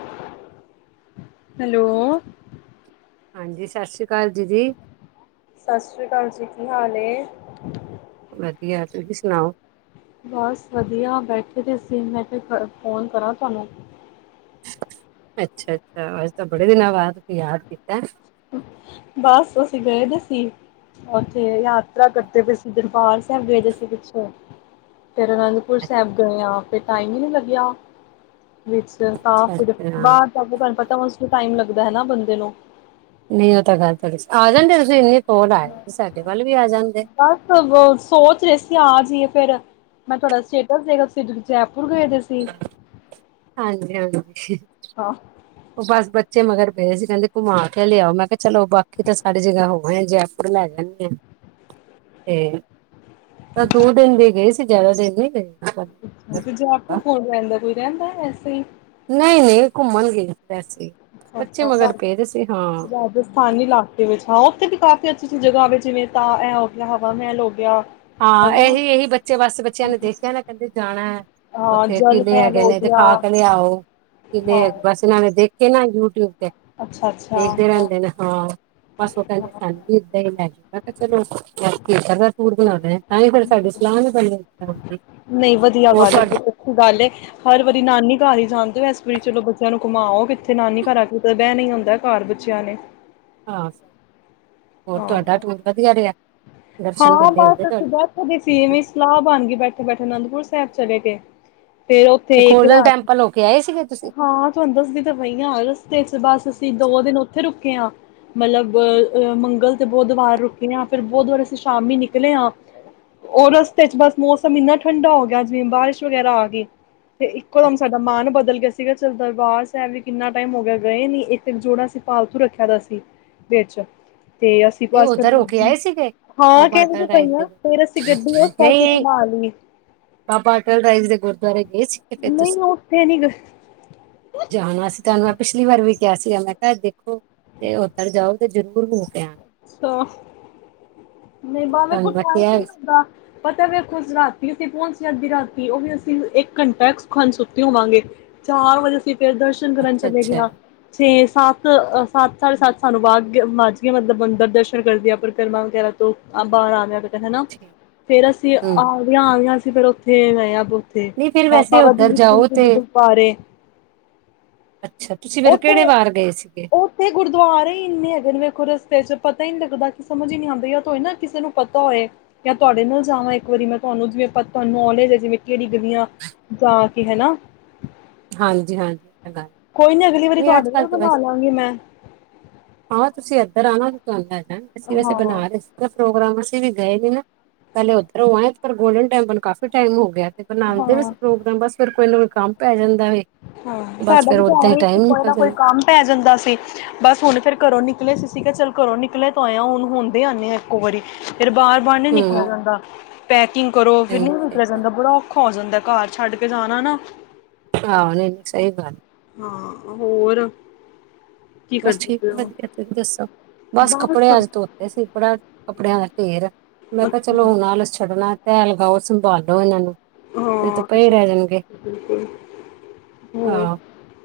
[unintelligible] Hello ਹਾਂਜੀ‌, ਸਾਸੀ ਕਾਲ ਦੀਦੀ। ਸਾਸਰੀ ਕਾਲ ਜੀ। ਕੀ ਹਾਲ ਨੇ? ਵਧੀਆ। ਤੁਸੀਂ ਸੁਣਾਓ? ਬਸ ਵਧੀਆ ਬੈਠੇ ਤੇ ਅਸੀਂ ਮੈਂ ਕਿਹਾ ਫ਼ੋਨ ਕਰਾਂ ਤੁਹਾਨੂੰ। ਅੱਛਾ-ਅੱਛਾ ਅੱਜ ਤਾਂ ਬੜੇ ਦਿਨਾਂ ਬਾਅਦ ਤੁਸੀ ਯਾਦ ਕੀਤਾ। ਬਸ ਅਸੀਂ ਗਏ ਦੇ ਸੀ ਉੱਥੇ ਯਾਤਰਾ ਕਰਦੇ ਪਏ ਸੀ ਦਰਬਾਰ ਸਾਹਿਬ ਗਏ ਸੀ ਪਿਛੋਂ ਫਿਰ ਅਨੰਦਪੁਰ ਸਾਹਿਬ ਗਏ ਆਂ ਫਿਰ ਟਾਈਮ ਹੀ ਨਹੀਂ ਲੱਗਿਆ ਵਿੱਚ ਤਾਂ ਫਿਰ ਅੱਛਾ ਬਾਹਰ ਜਾ ਕੇ ਤੁਹਾਨੂੰ ਪਤਾ ਬਸ ਫਿਰ ਟਾਈਮ ਲੱਗਦਾ ਹੈ ਹਨਾ ਬੰਦੇ ਨੂੰ ਨਹੀਂ ਉਹ ਤਾਂ ਗੱਲ ਤੁਹਾਡੀ ਆ ਜਾਂਦੇ ਤੁਸੀਂ ਇੰਨੇ ਕੌਲ ਆਏ ਸਾਡੇ ਵੱਲ ਵੀ ਆ ਜਾਂਦੇ ਬਸ ਸੋਚ ਰਹੇ ਸੀ ਆਜੀਏ ਫਿਰ ਮੈਂ ਤੁਹਾਡਾ ਸਟੇਟਸ ਦੇਖਾ ਸੀ ਓਦੋਂ ਬਜ਼ਾਰ ਗਏ ਤੁਸੀਂ। ਹਾਂਜੀ -ਹਾਂਜੀ। ਹਾਂ, ਉਹ ਬਸ ਬੱਚੇ ਮਗਰ ਪਏ ਸੀ ਕਹਿੰਦੇ ਘੁੰਮਾ ਕੇ ਲਿਆਓ ਮੈਂ ਕਿਹਾ ਚਲੋ ਬਾਕੀ ਤਾਂ ਸਡੀ ਜਗ੍ਹਾ ਹੋ ਜੈਪੁਰ ਲੈ ਜਾਂਦੇ ਆ ਤੇ ਤਾਂ ਦੋ ਦਿਨ ਲਈ ਗਏ ਸੀ ਜ਼ਿਆਦਾ ਦਿਨ ਨਹੀਂ ਗਏ। ਅੱ ਤੇ ਜੈਪੁਰ ਕੌਣ ਰਹਿੰਦਾ ਕੋਈ ਰਹਿੰਦਾ ਵੈਸੇ ਹੀ ਨਹੀਂ ਨਹੀਂ ਘੁੰਮਣ ਗਏ। ਦੱਸੀ ਅੱਛਾ -ਅੱਛਾ ਰਾਜਸਥਾਨੀ ਇਲਾਕੇ ਵਿੱਚ ਹਾਂ ਉੱਥੇ ਤੇ ਕਾਫ਼ੀ ਅੱਛੀ ਜ ਜਗ੍ਹਾ ਵੇ ਜਿਵੇਂ ਤਾ ਐਂ ਹਵਾ ਮਹਿਲ ਹੋ ਗਿਆ। ਹਾਂ ਹੈਨਾ ਇਹੀ -ਇਹੀ ਬੱਚੇ ਬਸ ਬੱਚਿਆਂ ਨੇ ਦੇਖਿਆ ਨਾ ਕਹਿੰਦੇ ਜਾਣਾ ਹਾਂ ਉੱਥੇ ਜਲ ਕਿਲੇ ਮਹਿਲ ਹੈਗੇ ਹੋ ਨੇ ਗਿਆ ਦਿਖਾ ਕੇ ਲਿਆਓ ਕਿਲੇ ਹਾਂ ਹੈਗੇ ਬਸ ਇਹਨਾਂ ਨੇ ਦੇਖ ਕਿ ਨਾ ਯੂਟਿਊਬ ਅੱਛਾ-ਅੱਛਾ ਦੇਖਦੇ ਹਾਂ। ਰਹਿੰਦੇ ਨੇ ਹਾਂ। ਬਸੋ ਕਦੇ ਸਾਨੂੰ ਹਾਂ। ਹੀ ਲਗ ਮ ਚਲੋ ਫਿਰ [inaudible] ਤਾਂ ਹੀ ਫਿਰ ਸਾਡੀ ਸਲਾਹ ਵੀ ਬਣੀ ਨਹੀਂ ਵਧੀਆ ਹੋਰ ਗੱਲ ਫਿਰ ਤੁ- [inaudible] ਬਹੁਤ ਅੱਛੀ ਗੱਲ ਏ ਹਰ ਵਾਰੀ ਨਾਨੀ ਘਰ ਜਾਂਦੇ ਹੋ ਇਸ ਵਾਰੀ ਚਲੋ ਬੱਚਿਆਂ ਨੂੰ ਘੁਮਾਓ ਕਿੱਥੇ ਨਾਨੀ ਘਰ ਚ ਬਹਿ ਨੀ ਹੁੰਦਾ ਘਰ ਬੱਚਿਆਂ ਨੇ। ਹਾਂ, ਹੋਰ ਹਾਂ। ਤੁਹਾਡਾ ਟੂਰ ਵਧੀਆ ਰਿਹਾ। ਦਰਸ਼ਨ ਹਾਂ ਮੇਲੇ ਹੋ ਗਏ ਬਸ ਅਸੀਂ ਤੁਹਾਡੇ। ਬੈਠ ਦੀ ਸੀ ਵੀ ਸਲਾਹ ਬਣ ਗਈ ਬੈਠੇ- ਬੈਠੇ ਅਨੰਦਪੁਰ ਸ ਸਾਹਿਬ ਚਲੇ ਗਏ। ਫੇਰ ਉੱਥੇ ਤੇ ਇੱਕ ਗੋਲਡਨ ਰਾਤ ਟੈਂਪਲ ਹੋ ਕੇ ਆਏ ਸੀਗੇ ਤੁਸੀਂ ਹਾਂ ਤੁਹਾਨੂੰ ਦੱਸਦੀ ਤਾਂ ਪਈ ਹ ਰਸਤੇ ਚ ਬਸ ਅਸੀਂ ਦੋ ਦਿਨ ਉੱਥੇ ਰੁਕੇੇ ਹਾਂ। ਮਤਲਬ ਅਹ ਮੰਗਲ ਤੇ ਬੁੱਧਵਾਰ ਰੁਕੇ ਆ ਫਿਰ ਬੁੱਧਵਾਰ ਸ਼ਾਮੀ ਨਿਕਲੇ ਹਾਂ ਉਹ ਰਸਤੇ ਚ ਬਸ ਮੌਸਮ ਇੰਨਾ ਠੰਡਾ ਹੋ ਗਿਆ ਜਿਵੇਂ ਬਾਰਿਸ਼ ਵਗੈਰਾ ਆ ਗਏ। ਤੇ ਇੱਕੋ ਦਮ ਸਾਡਾ ਮਨ ਬਦਲ ਗਿਆ ਸੀ। ਸੀਗਾ ਚੱਲ ਦਰਬਾਰ ਸਾਹਿਬ ਵੀ ਕਿੰਨਾ ਟਾਈਮ ਹੋ ਗਿਆ ਗਏ ਨੀ ਇੱਕ -ਇੱਕ ਜੋੜਾ ਸੀ ਫਾਲਤੂ ਰੱਖਿਆ ਦਾ ਸੀ ਵਿੱਚ ਤੇ ਅਸੀਂ ਪਾਸ ਉੱਧਰ ਕਰਦੇ ਹੋ ਕੇ ਆਏ ਸੀਗੇ। ਹ ਬਾਬਾ ਅਟਲ ਰਾਏ ਦੇ ਉਸ ਪਾਸੇ ਨਹੀਂ ਘੁਮਾ ਲਈ ਬਾਬਾ ਅਟਲ ਰਾਏ ਜੀ ਦੇ ਗੁਰਦੁਆਰੇ ਗਏ ਸੀ। ਫਿਰ ਨਹੀਂ ਤੁਸੀਂ ਉੱਥੇ ਨੀ ਗਏ। ਜਾਣ ਵਾਸਤੇ ਤੁਹਾਨੂੰ ਮੈ ਪਿਛਲੀ ਵਾਰੀ ਵੀ ਕਿਹਾ ਸੀਗਾ ਮੈਂ ਕਿਹਾ ਦੇਖੋ ਤੇ ਉੱਤਰ ਜਾਓ ਤੇ ਜ਼ਰੂਰ ਹੋ ਕੇ ਆ। ਅ ਨਹੀਂ ਵਾਹ ਮੇਰੇ ਕੋਲ ਤੁਹਾਨੂੰ ਮੈਂ ਟਾਇਮ ਕਿਹਾ ਨਹੀਂ ਵੀ ਸੀ। ਲੱਗਦਾ ਪਤਾ ਮੇਰੇ ਕੁ ਰਾਤੀ ਉੱਥੇ ਪਹੁੰਚ ਜਾਂਦੀ ਰਾਤੀ ਉਹ ਵੀ ਅਸੀਂ ਇੱਕ ਘੰਟਾ ਖਾਲੀ ਸੁੱਤੇ ਹੋਵਾਂਗੇ ਚਾਰ ਵਜੇ ਅਸੀਂ ਫਿਰ ਦਰਸ਼ਨ ਕਰਨ ਅੱਛਾ ਚਲੇ ਗਏ ਅੱਛਾ ਆ। ਸੱਤ ਸੱਤ ਸਾਢੇ ਸੱਤ ਵੱਜ ਗਏ ਸਾਨੂੰ ਮਤਲਬ । ਦਰਸ਼ਨ ਕਰਦੇ ਆ। ਪ੍ਰਕਰਮਾ ਵਗੈਰਾ ਤੋਂ ਬਾਹਰ ਆਂਦੇ। ਹੈਨਾ ਠੀਕ ਫੇਰ ਅਸੀਂ ਹੂੰ ਆਦੀਆਂ ਆਇਆਂ ਂ ਫੇਰ ਉੱਥੇ ਗਏ ਹਾਂ। ਨਹੀਂ ਫਿਰ ਵੈਸੇ ਬਾਬਾ ਉੱਧਰ ਦੀਪ ਸਿੰਘ ਜਾਓ ਜੀ ਤੇ ਦੇ ਗੁਰਦੁਆਰੇ। ਅੱਛਾ ਤੁਸੀਂ ਫਿਰ ਉੱਥੇ ਕਿਹੜੇ ਵਾਰ ਗਏ ਸੀਗੇ ਉੱਥੇ ਗੁਰਦੁਆਰੇ ਹੀ ਇਨੇ ਹੈਗੇ ਨੇ ਵੇਖੋ ਰਸਤੇ ਚ ਪਤਾ ਹੀ ਨੀ ਲੱਗਦਾ ਕਿ ਸਮਝ ਹੀ ਨਹੀਂ ਆਉਂਦੀ। ਜਾਂ ਤਾਂ ਹੋਏ ਨਾ ਕਿਸੇ ਨੂੰ ਪਤਾ ਹੋਏ, ਜਾਂ ਤੁਹਾਡੇ ਨਾਲ ਜਾਵਾਂ। ਇੱਕ ਵਾਰੀ ਮੈਂ ਤੁਹਾਨੂੰ ਜਿਵੇਂ ਤੁਹਾਨੂੰ ਨੌਲੇਜ ਹੈ, ਜਿਵੇਂ ਕਿਹੜੀ ਗਲਿਆਂ ਜਾ ਕੇ ਹੈ ਨਾ। ਹਾਂਜੀ- ਹਾਂਜੀ। ਤਾਂ ਗੱਲ ਕੋਈ ਨੀ ਅਗਲੀ ਵਾਰੀ ਨਹੀਂ ਅੱਜ ਤੁਹਾਡੇ ਕੱਲ੍ਹ ਨਾਲ ਤਾਂ ਵੈਸੇ ਬਣਾਲਾਂਗੀ ਮੈਂ। ਫਿਰ ਆਉਣਾ ਦੁਕਾਨ ਤੇ। ਅਸੀ ਵੈਸੇ ਹਾਂ ਬਣਾ ਰਹੇ ਸੀ ਪੋ੍ਗਰਾਮ। ਅਸੀਂ ਵੀ ਗਏ ਨੇ ਨਾ ਪਹਿਲੇ ਉੱਧਰੋਂ ਆਏ ਪਰ ਗੋਲਡਨ ਟੈਂਪਲ ਕਾਫੀ ਟਾਈਮ ਹੋ ਗਿਆ। ਤੇ ਬਣਾਉਂਦੇ ਵੀ ਹਾਂ ਪ੍ਰੋਗਰਾਮ ਬਸ ਫਿਰ ਕੋਈ ਨਾ ਕੋਈ। ਕੰਮ ਪੈ ਜਾਂਦਾ। ਵੇ ਹਾਂ ਬਸ ਸਾਡਾ ਫਿਰ ਵੀ ਤਾਂ ਓਦਾਂ ਹੀ ਟਾਈਮ ਕੋਈ ਨਿਕਲ ਨਾ ਕੋਈ ਜਾਂਦਾ ਕੰਮ ਪੈ ਜਾਂਦਾ ਸੀ ਬਸ ਹੁਣ ਫੇਰ ਘਰੋਂ ਨਿਕਲੇ ਸੀ। ਠੀਕ ਹੈ ਚੱਲ ਕਰੋ ਨਿਕਲੇਿਆ ਤੋਂ ਆਏਆ ਹੁਣ ਹੁੰਦੇ ਹੀ ਆਉਦੇ ਆ ਇੱਕੋ ਵਾਰੀ। ਫਿਰ ਬਾਹਰ ਬਾਹਰ ਨੀ ਹੂੰ ਨਿਕਲਿਆ ਜਾਂਦਾ। ਪਤ। [unintelligible] ਕੁਕਿੰਗ ਕਰੋ ਫਿਰ ਨਹੀਂ ਨਿਕਲਿਆ ਜਾਂਦਾ ਬੜਾ ਔਖਾ ਹੁੰਦਾ ਹੋ ਜਾਂਦਾ ਹੈ ਘਰ ਛੱਡ ਕੇ ਜਾਣਾ ਨਾ। ਹਾਂ ਨਹੀਂ ਨਹੀਂ ਸਹੀ ਗੱਲ। ਹਾਂ ਹੋਰ? ਕੀ ਬਸ ਕਰਦੇ ਠੀਕ ਪਏ ਹੋ? ਵਧੀਆ ਤੁਸੀਂ ਦੱਸੋ ਬਸ ਕੱਪੜੇ ਅੱਜ ਧੋਤੇ ਸੀ ਬੜਾ ਕੱਪੜਿਆਂ ਦਾ। ਢੇਰ ਮੈਂ ਕਿਹਾ ਅੱਛਾ ਚਲੋ ਹੁਣ ਆਲਸ ਛੱਡਣਾ। ਤਯੱ ਲਗਓ ਸੰਭਾਲੋ ਇਹਨਾਂ ਨੂੰ। ਨਹੀਂ ਤਾਂ ਹਾਂ ਪਏ ਰਹਿ ਜਾਣਗੇ ਬਿਲਕੁਲ ਹੋਰ ਆਹ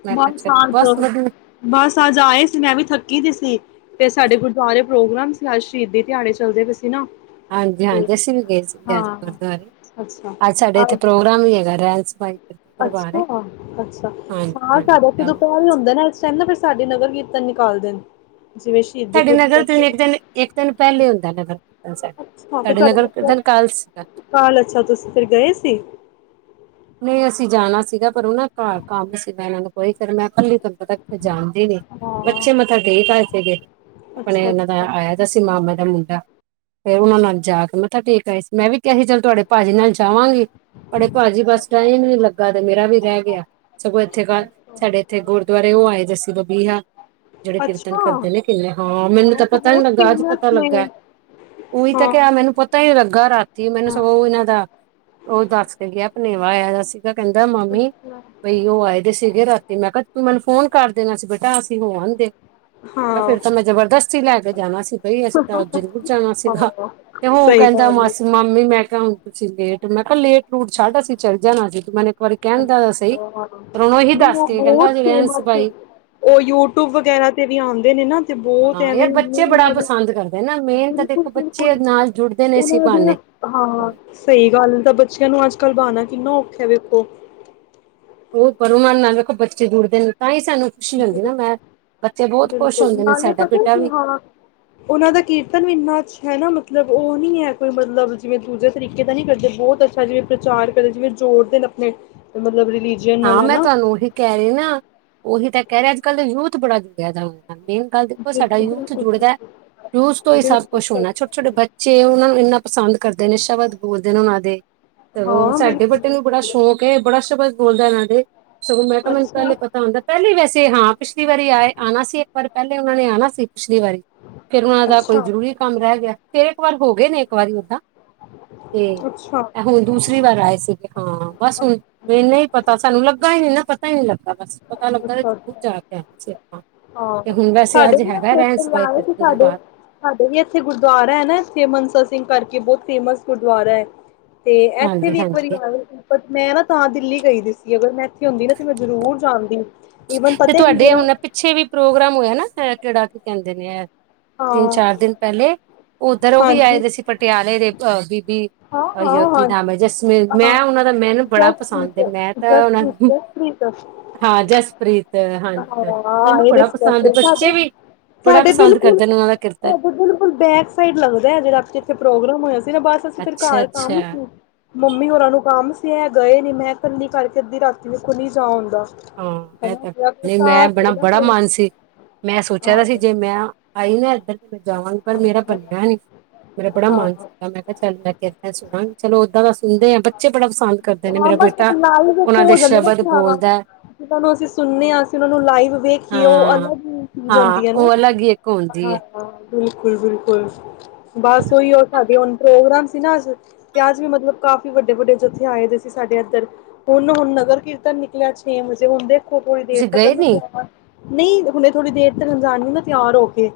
ਮੈਂ ਕਿਹਾ ਬਸ ਚਲੋ ਅੱਜ ਬਸ ਵਧੀਆ ਬਸ ਆਜ ਆਏ ਸੀ, ਮੈਂ ਵੀ ਥੱਕੀ ਪਈ ਸੀ ਤੇ ਸਾਡੇ ਗੁਰਦੁਆਰੇ ਪ੍ਰੋਗਰਾਮ ਸੀ ਆਜ ਸ਼ਹੀਦੀ ਦਿਹਾੜੇ ਚੱਲਦੇ ਪਏ ਸੀ ਨਾ। ਹਾਂਜੀ, ਤੇ ਹਾਂਜੀ ਅਸੀਂ ਵੀ ਗਏ ਸੀਗੇ ਆਜ ਹਾਂ ਗੁਰਦੁਆਰੇ ਅੱਛਾ। ਤੇ ਅ ਇੱਥੇ ਪ੍ਰੋਗਰਾਮ ਵੀ ਹੈਗਾ, ਰਹਨ [unintelligible] ਅੱਛਾ, ਅੱਛਾ ਸਾਹ ਹਾਂਜੀ ਸਾਡਾ ਜਦੋਂ ਪਹਿਰ ਹੀ ਜਾਵਾਂਗੇ ਹੁੰਦਾ ਨਾ ਇਸ ਟਾਈਮ ਨਾ ਸਾਡੇ ਨਗਰ ਕੀਰਤਨ ਨਿਕਾਲਦੇ ਨੇ ਜਿਵੇਂ ਸ਼ਹੀਦੀ ਸਾਡੇ ਨਗਰ ਗੁਰਪੁਰਬ ਤੋਂ ਤੇ ਨਾ ਇੱਕ ਦਿਨ ਇੱਕ ਦਿਨ ਪਹਿਲੇ ਹੁੰਦਾ ਨਗਰ ਸਾਡੇ ਅੱਛਾ ਫਿਰ ਸਾਡੇ ਨਗਰ ਤੁਹਾਡੇ ਕੀਰਤਨ ਕੱਲ ਸੀਗਾ ਕਲ, ਅੱਛਾ ਤੁਸੀਂ ਫਿਰ ਗਏ ਸੀ। ਨਹੀਂ ਅਸੀਂ ਜਾਣਾ ਸੀਗਾ, ਪਰ ਉਹ ਨਾ ਘਰ ਕੰਮ ਸੀ, ਇਹਨਾਂ ਨੂੰ ਕੋਈ, ਫਿਰ ਮੈਂ ਕੱਲੀ ਤੁਹਾਨੂੰ ਪਤਾ ਕਿ ਜਾਣਦੇ ਨੀ, ਹਾਂ ਬੱਚੇ ਮੱਥਾ ਟੇਕ ਆਏ ਸੀਗੇ, ਆਪਣੇ ਅੱਛਾ ਉਹਨਾਂ ਦਾ ਅੱਛਾ ਆਇਆ ਤਾਂ ਸੀ ਮਾਮਾ ਦਾ ਫੇਰ ਉਹਨਾਂ ਨਾਲ ਜਾ ਕੇ, ਮੱਥਾ ਠੇਕ ਆਈ ਸੀ। ਮੈਂ ਵੀ ਕਿ ਅਸੀਂ ਚੱਲ ਤੁਹਾਡੇ ਪਾਜੀ ਨਾਲ ਜਾਵਾਂਗੇ, ਤੁਹਾਡੇ ਪਾਜੀ ਬਸ ਟਾਈਮ ਨੀ ਲੱਗਾ ਤੇ ਮੇਰਾ ਵੀ ਰਹਿ ਗਿਆ। ਸਗੋਂ ਇੱਥੇ ਕ ਸਾਡੇ ਇੱਥੇ ਗੁਰਦੁਆਰੇ ਉਹ ਆਏ ਜੇ ਸੀ, ਬਬੀਹਾ ਜਿਹੜੇ ਅੱਛਾ ਕੀਰਤਨ ਹਾਂ ਕਰਦੇ ਨੇ ਕਿੰਨੇ ਹਾਂ, ਮੈਨੂੰ ਤਾਂ ਉਹ ਪਤਾ ਨੀ ਬਹੁਤ ਲੱਗਾ, ਅੱਜ ਪਤਾ ਫੇਮਸ ਨੇ ਲੱਗਾ ਉਹੀ ਤਾਂ ਹਾਂ ਕ ਮੈਨੂੰ ਪਤਾ ਹੀ ਨੀ ਲੱਗਾ, ਰਾਤੀ ਮੈਨੂੰ ਹਾਂ ਸਗੋਂ ਇਹਨਾਂ ਦਾ ਉਹ ਦੱਸ ਕੇ ਗਿਆ। ਭਨੇਵਾ ਆਇਆ ਦਾ ਸੀ। ਕਹਿੰਦਾ ਮਾਮੀ ਅੱਛਾ ਬਈ ਉਹ ਆਏ ਦੇ ਸੀਗੇ, ਰਾਤੀ ਮੈਂ ਕਿਹਾ ਮੈਨੂੰ ਫੋਨ ਕਰ ਦੇਣਾ ਸੀ, ਬੇਟਾ ਅਸੀਂ ਹੋ ਆਦੇ। ਹਾਂ ਫਿਰ ਤਾਂ ਮੈਂ ਜਬਰਦਸਤੀ ਲੈ ਕੇ ਜਾਣਾ ਸੀ, ਪਈ ਅਸੀਂ ਤਾਂ ਜਰੂਰ ਜਾਣਾ ਸੀਗਾ, ਹਾਂ ਤੇ ਔ ਸਹੀ ਕਹਿੰਦਾ ਗੱਲ ਮਾਸੀ ਮਾਮੀ ਮੈਂ ਕਿਹਾ ਹੁਣ ਤੁਸੀਂ ਲੇਟ, ਮੈਂ ਕਿਹਾ ਲੇਟ ਲੂਟ ਛੱਡ ਅਸੀਂ ਚਲ ਜਾਣਾ ਜੇ ਮ ਦੱਸ ਕੇ ਕਹਿੰਦਾ ਬਹੁਤ ਅਜੇ ਰਹਿਣ ਫ ਸਬਾਈ ਉਹ ਯੂਟਿਊਬ ਵਗੈਰਾ ਤੇ ਵੀ ਆਉਂਦੇ ਨੇ ਨਾ ਬਹੁਤ ਹਾਂ ਐਵੇਂ ਯਾਰ ਬੱਚੇ ਬੜਾ ਉਹਨਾਂ ਦੇ ਪਸੰਦ ਕਰਦੇ ਨਾ ਮੇਨ ਤਾਂ ਬਿਲਕੁਲ, ਦੇਖੋ ਬੱਚੇ ਬਿਲਕੁਲ ਨਾਲ ਜੁੜਦੇ ਨੇ ਇਸੀ ਉਹਨਾਂ ਦੇ ਬਹਾਨੇ ਹਾਂ ਸਹੀ ਗੱਲ ਤਾਂ ਬੱਚਿਆਂ ਨੂੰ ਅੱਜ ਕਲ ਬਾਣਾ ਕਿੰਨਾ ਔਖਾ ਵੇਖੋ ਔ ਕਰੋ ਨਾਲ, ਨਾਲ ਦੇਖੋ ਬੱਚੇ ਜੁੜਦੇ ਨੇ ਤਾਂ ਹੀ ਸਾਨੂੰ ਖੁਸ਼ੀ ਹੁੰਦੀ ਨਾ ਮੈਂ ਬੱਚੇ ਬਹੁਤ ਖੁਸ਼ ਬਿਲਕੁਲ ਹੁੰਦੇ ਨੇ ਨਾਲੇ ਸਾਡਾ ਪਤਾ ਬੇਟਾ ਕਿ ਵੀ ਹਾਂ ਉਹਨਾਂ ਦਾ ਕੀਰਤਨ ਵੀ ਇੰਨਾ ਅੱਛਾ ਹੈ, ਨਾਲ ਮਤਲਬ ਉਹ ਨੀ ਹੈ ਕੋਈ ਮਤਲਬ ਜਿਵੇਂ ਦੂਜੇ ਤਰੀਕੇ ਦਾ ਨੀ ਕਰਦੇ ਬਹੁਤ ਅੱਛਾ ਜਿਵੇਂ ਪ੍ਰਚਾਰ ਕਰਦੇ, ਜਿਵੇਂ ਜੋੜਦੇ ਨੇ ਆਪਣੇ ਮਤਲਬ ਰਿਲੀਜੀਅਨ ਨਾਲ ਹਾਂ ਮੈਂ ਹਨਾ। ਤੁਹਾਨੂੰ ਔਹੀ ਕਹਿ ਰਹੀ ਨਾ, ਔਹੀ ਤਾਂ ਕਹਿ ਰਹੇ ਅੱਜ -ਕੱਲ੍ਹ ਯੂਥ ਬੜਾੁ ਜੂੜਿਆ ਦਾ ਮੇਨ ਗੱਲ ਦੇਖੋ ਸਾਡਾ ਬਿਲਕੁਲ ਯੂਥ ਬਿਲਕੁਲ ਜੁੜਦਾ, ਬਿਲਕੁਲ। ਯੂਥ ਤੋਂ ਹੀ ਸਭ ਬਿਲਕੁਲ ਕੁਛ ਸਹੀ ਹੋਣਾ ਛੋਟੇ- ਗੱਲ ਛੋਟੇ ਹੈ। ਬੱਚੇ ਉਹਨਾਂ ਨੂੰ ਇੰਨਾ ਪਸੰਦ ਕਰਦੇ ਨੇ, ਸ਼ਬਦ ਬੋਲਦੇ ਨੇ ਉਹਨਾਂ ਦੇ ਤੇ ਹੋਰ, ਹਾਂ ਸਾਡੇ ਬਿਲਕੁਲ ਵੱਡੇ ਨੂੰ ਬੜਾ ਬਿਲਕੁਲ ਸ਼ੌਕ ਹੈ। ਬੜਾ ਸ਼ਬਦ ਬੋਲਦਾ ਉਹਨਾਂ ਦੇ ਸਗੋ, ਮੈਂ ਕੇਹਾ ਮੈਨੂੰ ਪਹਿਲੇ ਅੱਛਾ ਹੀ ਪਤਾ ਹੁੰਦਾ, ਪਹਿਲੇ ਹੀ ਵੈਸੇ ਤੇ ਹਾਂ- ਪਿਛਲੀ ਵਾਰੀ ਆਏ ਆਣਾ ਸੀ ਇਕ ਵਾਰ ਪਹਿਲੇ ਉਹਨਾਂ ਨੇ ਆਉਣਾ ਸੀ ਪਿਛਲੀ ਵਾਰੀ, ਫੇਰ ਉਹਨਾਂ ਦਾ ਕੋਈ ਅੱਛਾ ਜ਼ਰੂਰੀ ਕੰਮ ਰਹਿ ਗਿਆ ਫੇਰ ਇਕ ਵਾਰ ਹੋ ਗਏ ਨੇ ਇਕ ਵਾਰੀ ਓਦਾਂ ਤੇ, ਅੱਛਾ ਹੁਣ ਦੂਸਰੀ ਵਾਰ ਆਏ ਸੀਗੇ ਹਾਂ ਬਸ ਹੁਣ ਅੱਛਾ ਇਨਾ ਹੀ ਪਤਾ ਸਾਨੂੰ ਲੱਗਾ ਹੀ ਨਹੀ ਨਾ ਪਤਾ ਹੀ ਨਹੀ ਲਗਾ- [unintelligible] ਅੱਛਾ। ਹਾਂ ਸਾਡੇ ਵੀ ਇਥੇ ਕੀਰਤਨ ਸਾਡੇ- ਦਰਬਾਰ ਸਾਡੇ ਵੀ ਇਥੇ ਗੁਰਦੁਆਰਾ ਨਾ ਇਥੇ ਮਨਸਾ ਸਿੰਘ ਕਰਕੇ ਬਹੁਤ ਫੇਮਸ ਗੁਰਦੁਆਰਾ ਹੈ। ਤੇ ਇੱਥੇ ਹਾਂਜੀ ਵੀ ਇੱਕ ਵਾਰੀ ਹਾਂਜੀ ਆਵੇ ਮੈਂ ਨਾ ਤਾਂ ਦਿੱਲੀ ਗਈ ਦੀ ਸੀ ਅਗਰ ਮੈਂ ਇਥੇ ਹੁੰਦੀ ਨਾ ਤੇ ਮੈਂ ਜ਼ਰੂਰ ਜਾਨਦੀ- ਤੇ ਤੁਹਾਡੇ ਹੁਣ ਪਿੱਛੇ ਵੀ- ਪ੍ਰੋਗਰਾਮ ਹੋਇਆ ਨਾ ਕਿਹੜਾ ਕੀ ਕਹਿੰਦੇ ਨੇ ਐ ਤਿੰਨ ਹਾਂ ਚਾਰ ਦਿਨ ਪਹਿਲੇ ਉੱਧਰ ਉਹ ਵੀ ਆਏ ਹਾਂਜੀ ਦੇ ਸੀ ਪਟਿਆਲੇ ਦੇ ਅਹ ਬੀਬੀ ਹਾਂ ਹਾਂ ਅਹੀਓ ਕੀ ਨਾਮ ਹੈ। ਹਾਂਜੀ ਜਸਪ੍ਰੀਤ ਹਾਂ ਮੈਂ ਉਹਨਾਂ ਦਾ ਮੈਨੂੰ ਬੜਾ ਜਸਟ ਪਸੰਦ ਪ੍ਰੀਤ ਹੈ। ਮੈਂ ਤਾਂ ਜਸਟ ਉਹਨਾਂ ਪ੍ਰੀਤ ਜਸਟ ਪ੍ਰੀਤ ਹਾਂ ਜਸਪ੍ਰੀਤ ਪ੍ਰੀਤ- ਹਾਂ ਬੱਚੇ ਵੀ ਬੜਾ ਸਾਡੇ ਪਸੰਦ ਬਿਲਕੁਲ ਕਰਦੇ ਨੇ ਉਹਨਾਂ ਦਾ ਕੀਰਤਨ ਸਾਡੇ ਬਿਲਕੁਲ ਬੈਕ ਸਾਈਡ ਲਗਦਾ ਜਿਹੜਾ ਜਿਥੇ ਪ੍ਰੋਗਰਾਮ ਹੋਇਆ ਬਸ ਅਸੀ ਫਿਰ ਘਰ ਅੱਛਾ-ਅੱਛਾ ਕੰਮ ਸੀ ਮੰਮੀ ਹੋਰਾਂ ਨੂੰ ਕਮ ਏ ਗਏ ਨੇ ਮੈਂ ਕਿਹਾ ਇਕੱਲੀ ਕਰਕੇ ਅੱਧੀ ਰਾਤੀ ਨੂੰ ਖੁਦ ਜਾਣ ਹਨਾ- ਨਹੀ ਨਾ ਮੈਂ ਕੋਈ ਬੜਾ ਹਾਂ ਮਨ ਸੀ ਮੈਂ ਸੋਚਿਆ ਹਾਂ ਤਾਂ ਸੀ ਜੇ ਮੈਂ ਆਈ ਇੱਧਰ ਤੇ ਮੈਂ ਜਾਵਾਂਗੀ ਪਰ ਮੇਰਾ ਬਣਿਆ ਨਹੀ ਮੇਰਾ ਬੜਾ ਹਾਂ ਮਨ ਸੀਗਾ ਮੈਂ ਕਿਹਾ ਚਲ ਮੈਂ ਕਿਹਾ ਇੱਦਾਂ ਸੁਣਾਂਗੀ ਚਲੋ ਏਦਾਂ ਤਾਂ ਸੁਣਦੇ ਆ ਬੱਚੇ ਬੜਾ ਪਸੰਦ ਕਰਦੇ ਨੇ ਹਾਂ ਮੇਰਾ ਬਸ ਬੇਟਾ ਲਾਈਵ ਇੱਕ ਉਹਨਾਂ ਦੇ ਹੋ ਜਾਂਦਾ ਨਾ ਸ਼ਬਦ ਕਿ ਹਾਂ ਬੋਲਦਾ ਜਿਹਨਾਂ ਸੁਣਨੇ ਹ ਅਸੀ ਉਹਨਾ ਨੂੰ ਲਾਈਵ ਵੇਖੀਏ ਉਹ ਹਾਂ ਅਲੱਗ ਚੀਜ਼ ਹਾਂ ਹੁੰਦੀ ਹੈ। ਉਹ ਅਲੱਗ ਹੀ ਇੱਕ ਹੁੰਦੀ ਹੈ ਬਿਲਕੁਲ ਬਿਲਕੁਲ ਬਸ ਉਹੀ ਉਹ ਸਾਡੇ ਹੁਣ ਪ੍ਰੋਗਰਾਮ ਸੀ ਨਾ ਅਜ ਤੇ ਅਜ ਵੀ ਮਤਲਬ ਕਾਫੀ ਵੱਡੇ ਵੱਡੇ ਜਥੇ ਆਏ ਸੀ ਸਾਡੇ ਇਧਰ ਹੁਣੇ ਹੁਣੇ ਨਗਰ ਕੀਰਤਨ ਨਿਕਲਿਆ ਛੇ ਵਜੇ ਹੁਣੇ ਰੱਖੋ ਥੋੜੀ ਦੇਰ ਤੁਸੀਂ ਗਏ ਤੱਕਨੂੰ ਨੀ ਪਵਾਂ ਨਹੀ ਹੁਣੇ ਥੋੜੀ ਦੇਰ ਤੱਕ ਜਾਣਗੇ ਨਾ ਤਿਆਰ ਹੋ ਕੇ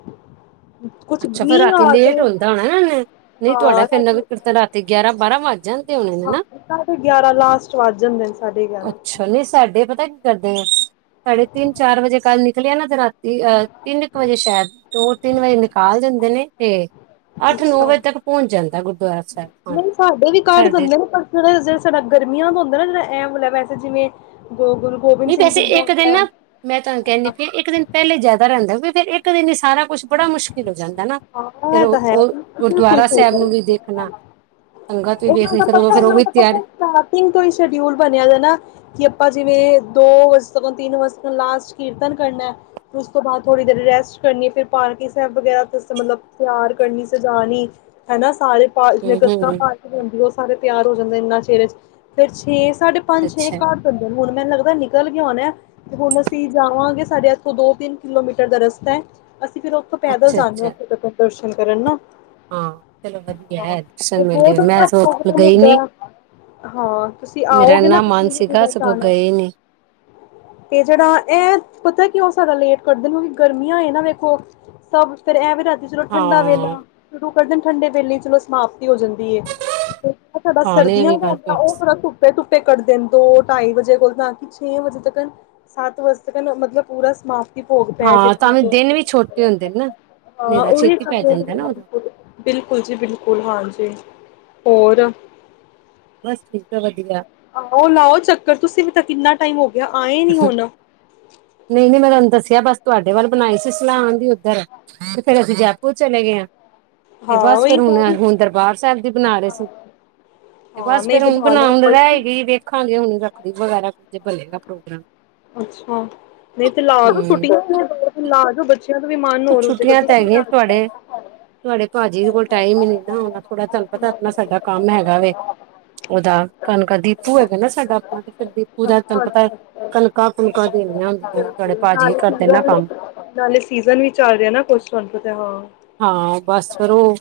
ਕੁਛ ਅੱਛਾ ਫੇਰ ਮੀਂਹ ਰਾਤੀ ਆ ਲੇਟ ਜਾਏ ਹੁੰਦਾ ਹੋਣਾ ਨਾ ਨਹੀ ਤੁਹਾਡਾ ਹਾਂ ਫਿਰ ਰਾਤੀ ਨਗਰ ਕਿਰਤ ਰਾਤੀ ਗਿਆਰਾਂ ਬਾਰਾਂ ਵੱਜ ਜਾਂਣ ਹਾਂ ਸਾਢੇ ਗਿਆਰਾਂ ਲਾਸਟ ਵੱਧ ਜਾਂਦੇ ਨੇ ਸਾਢੇ ਗਿਆਰਾਂ ਅੱਛਾ ਨਹੀਂ ਸਾਡੇ ਪਤਾ ਕੀ ਕਰਦੇ- ਸਾਢੇ ਤੀਨ ਚਾਰ ਵਜੇ ਕੱਲ ਨ ਕਲਿਆ ਨਾ ਜ ਰਾਤੀ ਅ ਤਿੰਨ ਇੱਕ ਵਜੇ ਸ਼ਾਇਦ ਦੋ ਤਿੰਨ ਵਜੇ ਨਿਕ ਕਾਲ ਦਿੰਦੇ ਨੇ ਤੇ ਅੱਠ ਨੌ ਅੱਛਾ ਵਜੇ ਤੱਕ ਪਹੁੰਚ ਜਾਂਦਾ ਗੁਰਦੁਆਰਾ ਸਾਹਿਬ ਹਾਂਜੀ ਨਹੀਂ ਸਾਡੇ ਵੀ ਘਟ ਸਾਡੇ ਹੁੰਦੇ ਨੇ ਪਰਹੜਾ ਜਿਹੜਾ ਸਾਡਾ ਗਰਮੀਆਂ ਦਾ ਹੁੰਦਾ ਨਾ ਜਿਹੜਾ ਐ ਮ ਵੈਸੇ ਜਿਵੇਂ ਗੁਰੂ ਗੋਬਿੰਦ ਨਹੀਂ ਸਿੰਘ ਵੈਸੇ ਜੀ ਦਾ ਇੱਕ ਦਿਨ ਨਾ ਹੁੰਦਾ ਮੈਂ ਤੁਹਾਨੂੰ ਕਹਿੰਦੀ ਫਿਰ ਇੱਕ ਦਿਨ ਪਹਿਲੇ ਜ਼ਿਆਦਾ ਰਹਿੰਦਾ ਹੋ ਫੇਿਰ ਇੱਕ ਦਿ ਨ ਸਾਰਾ ਕੁਛ ਬੜਾ ਮੁਸ਼ਕਿਲ ਹੋ ਜਾਂਦਾ ਨਾ ਹਾਂ ਫਿਰ ਇਹ ਉਹ ਤਾਂ ਹੈੁ ਉਹ ਬਿਲਕੁਲ ਗੁਰਦੁਆਰਾ ਸਾਹਿਬ ਨੂੰ ਵੀ ਦੇਖਣਾ ਸੰਗਤ ਵੀ ਦਾ ਵੇਖਣੀ ਪਤਾ ਫਿਰ ਉਦੋਂ ਫਿਰ ਉਹ ਵੀ ਪਤਾ ਤਿਆਰ ਸਟਾਰਟਿੰਗ ਤੋਂ ਹੀ ਸ਼ਡਿਊਲ ਬਣਿਆ ਨਾ ਕਿ ਆਪਾਂ ਜਿਵੇਂ ਦੋ ਵਜੇ ਤਨ ਤਿੰਨ ਵਜੇ ਤਨ ਲਾਸਟ ਕੀਰਤਨ ਕਰਨਾ ਫਿਰ ਉਸ ਤੋਂ ਬਾਅਦ ਥੋੜ੍ਹੀ ਦੇਰ ਰੈਸਟ ਕਰਨੀ ਫਿਰ ਪਾਰਕ ਵਗੈਰਾ ਮਤਲਬ ਤਿਆਰ ਕਰਨੀ ਸਜਾਣੀ ਹਨਾ ਸਾਰੇ ਪਾ ਜਿਵੇਂ ਹੂੰ ਗੱਤਾਂ ਹੂੰ ਪਾਾਲ ਕੇ ਆਦੀ ਉਹ ਸਾਰੇ ਪਿਆਰ ਹੋ ਜਾਂਦਾ ਇੰਨਾ ਚਿਰ ਚ ਫਿਰ ਛੇ ਸਾਢੇ ਪੰਜ ਛੇ ਅੱਛਾ ਘਟ ਹਦੇ ਨੇ ਹੁਣ ਮੈਂ ਲੱਦਾ ਨਿਕਲ ਗਿਆ ਹੋਣਾ ਤੇ ਹੁਣ ਅਸੀਂ ਜਾਵਾਂਗੇ ਸਾਡੇ ਇੱਥੋਂ ਦੋ ਤਿੰਨ ਕਿਲੋਮੀਟਰ ਦਾ ਰਸਤਾ ਹੈ। ਅਸੀਂ ਫਿਰ ਉੱਥੋਂ ਪੈਦਲ ਅੱਛਾ ਜਾਂਦੇ ਹਾਂ ਅੱਛਾ ਉੱਥੇ ਤੱਕ ਦਸ਼ਨ ਕਰਨ ਨਾ ਹਾਂ ਚਲੋ ਵਧੀਆ ਹੈ ਦਰਸ਼ਨ ਮਿਲਦੇ ਮੈਂ ਬਤਗ ਸੋ ਹੁੰ ਗਈ ਨੀ ਹਾਂ ਤੁਸੀਂ ਮੇਰਾ ਆਓਗੇ ਨਾ ਇੰਨਾ ਮਨ ਸੀਗਾ ਸਗੋਂ ਜਾਣਾ ਗਏ ਨੀ ਤੇ ਜਿਹੜਾ ਇਹ ਪਤਾ ਕਿ ਹੋ ਸਕਦਾ ਲੇਟ ਕਰਦੇ ਨੇ ਕਿਉਕਿ ਗਰੀਆਂ ਇਹ ਨਾ ਦੇ ਸਭ ਫਿਰ ਐਵਰੇਜ ਚਲੋ ਹਾਂ ਠੰਡਾ ਵੇਲਾ [unintelligible] ਕਰ ਦਿਨ ਠੰਡੇ ਵੇਲੇ ਚਲੋ ਸਮਾਪਤੀ ਹੋ ਜਾਂਦੀ ਹੈ। ਜ ਸਾਡਾ ਆਣੇ ਸਰਦੀਆਂ ਵੀ ਦਾ ਗੱਲ ਹੁੰਦਾ ਤੁਹਾਡੀ ਉਹਥੜਾ ਧੁੱ ਧੇ ਕੱਢਦੇ ਦੋ ਢਾਈ ਵਜੇ ਕੋਲ ਨਾ ਕਿ ਛੇ ਵਜੇ ਤੱਕ ਸੱਤ ਵਜੇ ਤੱਕ ਮਤਲਬ, ਪੂਰਾ ਸਮਾਪਤ ਭੋਗ ਪੈ ਹਾਂ ਜਿੱਥਾਂ ਤਾਂਵੇਂ ਦੇ ਦਿਨ ਵੀ ਛੋਟੇ ਹੁੰਦੇ ਨੇ ਨਾ ਹਾਂ ਹਨੇਰਾ ਉਹੀ ਛੇਤੀ ਪੈ ਜਾਂਦਾ ਨਾ ਉਦੋਂ ਬਿਲਕੁਲ ਜੀ ਬਿਲਕੁਲ ਹਾਂਜੀ। ਹੋਰ ਬਸ ਠੀਕ ਆ ਵਧੀਆ। ਆਹੋ ਉਹ ਲਾਓ ਚੱਕਰ ਤੁਸੀਂ ਵੀ ਤਾਂ ਕਿੰਨਾ ਟਾਈਮ ਹੋ। ਗਿਆ ਆਏ ਨੀ ਹੁਣ ਨਹੀਂ ਨਹੀਂ ਮੈਂ ਤੁਹਾਨੂੰ ਦੱਸਿਆ ਬਸ ਤੁਹਾਡੇ ਵੱਲ ਬਣਾਈ ਸੀ ਸਲਾਾਨ ਦੀ ਉੱਧਰ ਤੇ ਫੇਰ ਅਸੀਂ ਜੈਪੁਰ ਚਲੇ ਗਏ ਹਾਂ ਤੇ ਹਾਂ ਬਸ ਉਹੀ ਫੇਿਰ ਕਹਿ ਹੁਣ ਰਹੀ, ਹੁਣ ਦਰਬਾਰ ਸਾਹਿਬ ਦੀ ਬਣਾ ਰਹੇ ਸੀ ਤੇ ਹਾਂ ਬਸ ਨਹੀਂ ਫੇਿਰ ਹੁਣ ਬਣਾ ਲਓ ਬਣਾਉਣ ਕੋਈ ਨੀ ਰਹਿ ਗਈ ਵੇਖਾਂਗੇ ਹੁਣ ਰੱਖੜ ਵਗੈਰਾ ਜੇ ਭਲੇ ਕ ਪ੍ਰੜੋ ਅੱਛਾ ਨਹੀਂ ਤੇ ਲਾਜ ਫੱਟ ਲ ਬੱਚੇ ਉਹ ਛੁੱਟੀਆਂ ਤਾਂ ਹੈ ਗੀਆਂ ਤੁਹਾਡੇ ਤੁਹਾਡੇ ਭਾਜੀੀ ਦੇ ਕੋਲ ਟਾਈਮ ਹੀ ਨੀ ਨਾ ਆਣਾ ਥੋੜਾ ਤੁਹਾਨੂੰ ਪਤਾ ਆਪਣਾਂ ਸਾਡਾ ਕੰਮ ਹੈਗਾ ਵ ਉਹਦਾ ਕਣਕ ਡਿੱਪੂ ਹੈਗਾ ਨਾ ਸਾਡਾ ਆਪਣਾ ਡਿੱਪੂ ਦਾ ਤੈਨੂੰ ਅੱਛਾ ਪੱਤਾ ਅੱਛਾ ਕਣਕਾਂ ਕੁਣਕਾਂ ਦੇਣੀਆਂ ਹੁੰਦੀਆਂ ਤੁਹਾਡੇ ਬਿਲਕੁਲ, ਭਾਜੀ ਨਾਲੇ ਕਰਦੇ ਨੇ ਸੀਜ਼ਨ ਕੰਮ ਨਾਲੇ ਸੀਜ਼ਨ ਵੀ ਚੱਲ ਰਿਹਾ ਨਾ ਕੁਛ ਤੁਹਾਨੂੰ ਪਤਾ ਹਾਂ ਹਾਂ ਬੱਸ ਫਿਰ ਉਹ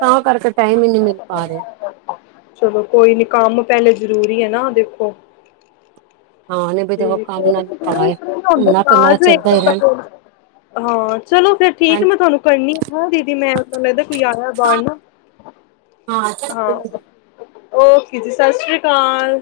ਤਾਂ ਕਰਕੇ ਟਾਇਮ ਟਾਇਮ ਨਹੀਂ ਮਿਲ ਪਾ ਰਿਹਾ ਚਲੋ ਕੋਈ ਨੀ ਕੰਮ ਪਹਿਲੇ ਜਰੂਰੀ ਹੈ ਨਾ ਦੇਖੋ ਹਾਂ ਨਹੀਂ ਬਈ ਦੇਖੋ ਕੰਮ ਨਾਲ ਹੀ ਪਾਏ ਘੁੰਮਣਾ ਫਿਰਨਾ ਚੱਲਦਾ ਹੀ ਰਹਿਣ ਹਾਂ, ਚਲੋ ਫਿਰ ਠੀਕ ਹੈ। ਮੈਂ ਹਾਂਜੀ ਤੁਹਾਨੂੰ ਕਰਨੀ ਆ ਫੋਨ ਦੀਦੀ, ਮੈਂ ਲਗੱਦਾ ਕੋਈ ਆਇਆ ਬਾਹਰ ਹਾਂ ਨਾ। ਹਾਂ ਹਾਂ। ਚਲੋ। ਉਕੇ ਜੀ, ਸਤਿ ਸ਼੍ਰੀ- ਕਾਲ।